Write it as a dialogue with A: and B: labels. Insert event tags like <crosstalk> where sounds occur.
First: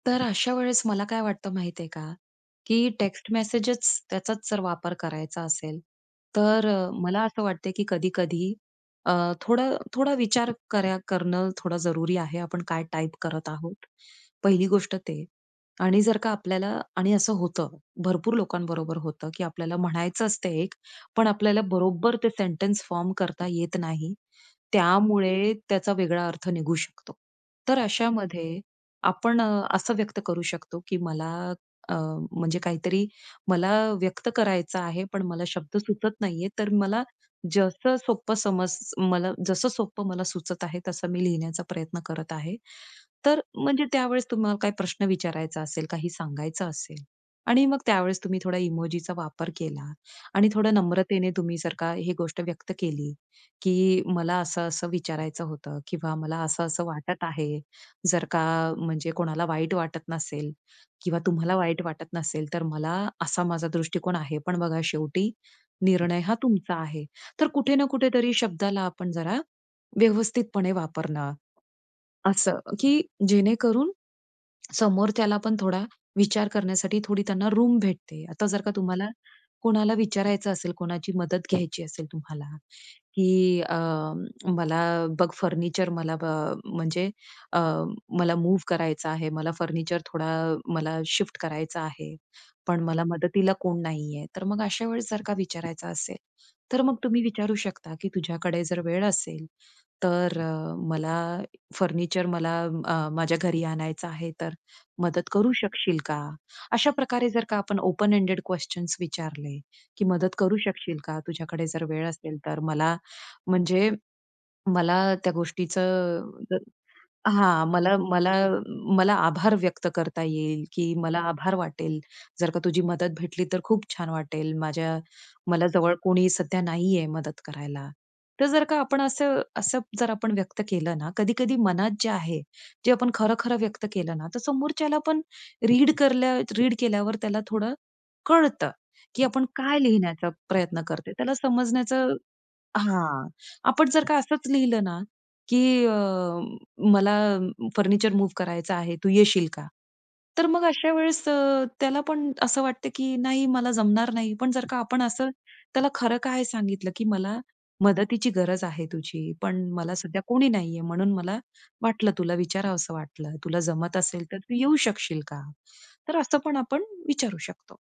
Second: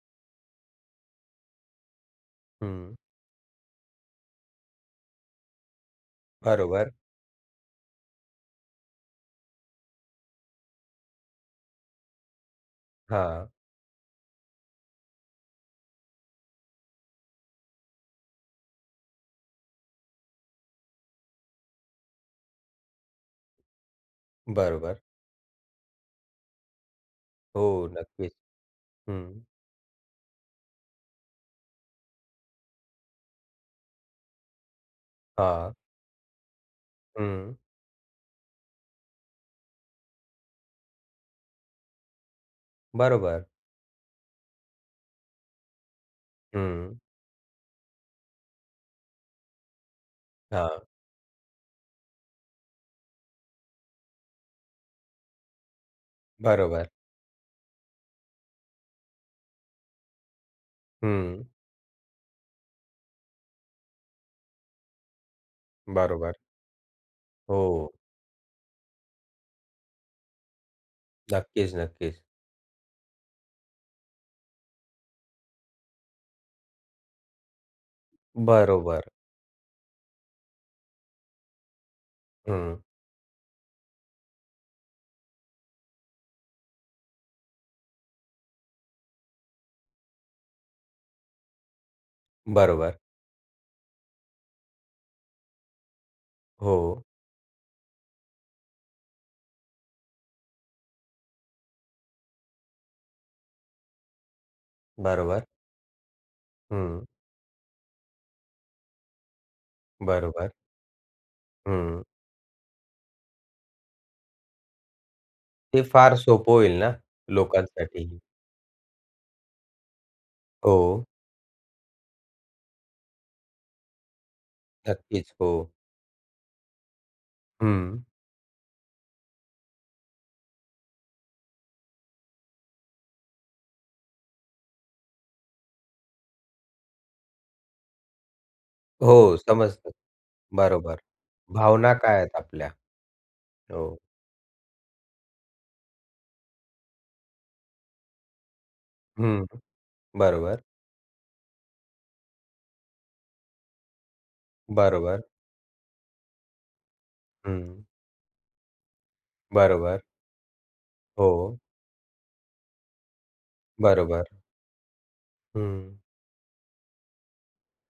A: तर अशा वेळेस मला काय वाटतं माहिती आहे का, की
B: हं.
A: टेक्स्ट मेसेजेस त्याचाच जर वापर करायचा असेल, तर अ,
B: बरोबर.
A: मला असं वाटते की कधी-कधी अ, थोडा थोडा विचार कर करणं थोडं जरुरी आहे. आपण काय टाइप करत
B: हां.
A: आहोत, पहिली गोष्ट ते, आणि जर का आपल्याला आणि असं होतं भरपूर लोकांबरोबर होतं, की आपल्याला म्हणायच असत एक, पण आपल्याला बरोबर ते सेंटन्स फॉर्म करता येत नाही.
B: बरोबर.
A: त्यामुळे त्याचा वेगळा अर्थ निघू शकतो. तर
B: हो, नक्कीच.
A: अशामध्ये आपण
B: हं.
A: अ, असं व्यक्त करू शकतो, की मला अ, म्हणजे काहीतरी मला व्यक्त करायचं आहे, पण मला
B: हां.
A: शब्द सुचत नाहीये, तर मला
B: हं.
A: जसं सोपं समज मला जसं सोपं मला सुचत आहे तसं मी लिहिण्याचा प्रयत्न करत आहे. तर
B: बरोबर.
A: म्हणजे त्यावेळेस तुम्हाला काही प्रश्न विचारायचा असेल, काही सांगायचं
B: हं.
A: असेल आणि मग त्यावेळेस तुम्ही थोडा इमोजीचा वापर केला आणि थोडं
B: हां.
A: नम्रतेने तुम्ही जर का ही गोष्ट व्यक्त केली, की मला असं-असं विचारायचं होतं किंवा मला असं-असं
B: बरोबर.
A: वाटत आहे. जर का म्हणजे कोणाला वाईट वाटत नसेल किंवा
B: हं.
A: तुम्हाला वाईट वाटत नसेल, तर मला असा माझा दृष्टिकोन आहे, पण बघा शेवटी निर्णय
B: बरोबर.
A: हा तुमचा आहे. तर कुठे ना
B: हो.
A: कुठेतरी शब्दाला आपण जरा व्यवस्थितपणे वापरणं.
B: नक्कीच, नक्कीच.
A: असं की जेणेकरून समोरच्याला पण थोडा विचार करण्यासाठी थोडी त्यांना रूम भेटते. आता जर का
B: बरोबर.
A: तुम्हाला कोणाला विचारायचं असेल, कोणाची मदत घ्यायची असेल तुम्हाला,
B: हं.
A: की अ, मला बघ फर्निचर मला अ, म्हणजे अ, मला मूव्ह करायचा आहे. मला फर्निचर थोडा मला शिफ्ट करायचा आहे, पण
B: बरोबर.
A: मला मदतीला कोण नाहीये. तर मग अशा वेळेस जर का विचारायचं असेल, तर मग
B: हो.
A: तुम्ही विचारू शकता, की तुझ्याकडे जर वेळ असेल, तर अ, मला फर्निचर मला अ, माझ्या घरी आणायचं आहे, तर मदत
B: बरोबर.
A: करू शकशील का? अशा
B: हं.
A: प्रकारे जर का आपण ओपन एंडेड क्वेशन्स विचारले, की मदत
B: बरोबर.
A: करू शकशील का, तुझ्याकडे जर
B: हं.
A: वेळ असेल तर. मला म्हणजे मला त्या गोष्टीच
B: हे फार सोपं होईल
A: <unintelligible>
B: ना,
A: हां, मला
B: लोकांसाठी ही.
A: मला मला आभार व्यक्त करता येईल, की
B: हो.
A: मला आभार वाटेल जर का तुझी मदत भेटली, तर खूप छान वाटेल. माझ्या
B: नक्कीच,
A: मला
B: हो.
A: जवळ कोणी सध्या नाहीये मदत करायला.
B: हं.
A: तर जर का आपण असं, असं जर आपण व्यक्त केलं ना, कधी-कधी मनात जे आहे, जे आपण खरं, खरं व्यक्त केलं ना, तर समोरच्याला पण रीड करल्या रीड केल्यावर त्याला थोडं कळतं, की
B: हो,
A: आपण काय
B: समजतं,
A: लिहिण्याचा प्रयत्न
B: बरोबर.
A: करतो, त्याला
B: भावना
A: समजण्याचं
B: काय आहेत आपल्या?
A: हां, आपण
B: हो.
A: जर का असंच लिहिलं ना, की अ, मला फर्निचर मूव्ह करायचं आहे. तू
B: हं,
A: येशील का? तर
B: बरोबर.
A: मग अशा वेळेस अ, त्याला पण असं वाटतं, की नाही. मला जमणार नाही. पण जर का आपण
B: बरोबर.
A: असं त्याला खरं काय सांगितलं, की मला
B: हं.
A: मदतीची गरज आहे तुझी, पण मला
B: बरोबर.
A: सध्या कोणी नाहीये, म्हणून मला
B: हो.
A: वाटलं, तुला विचारावस वाटलं, तुला जमत असेल,
B: बरोबर.
A: तर तू येऊ शकशील का?
B: हं.
A: तर असं पण आपण विचारू शकतो.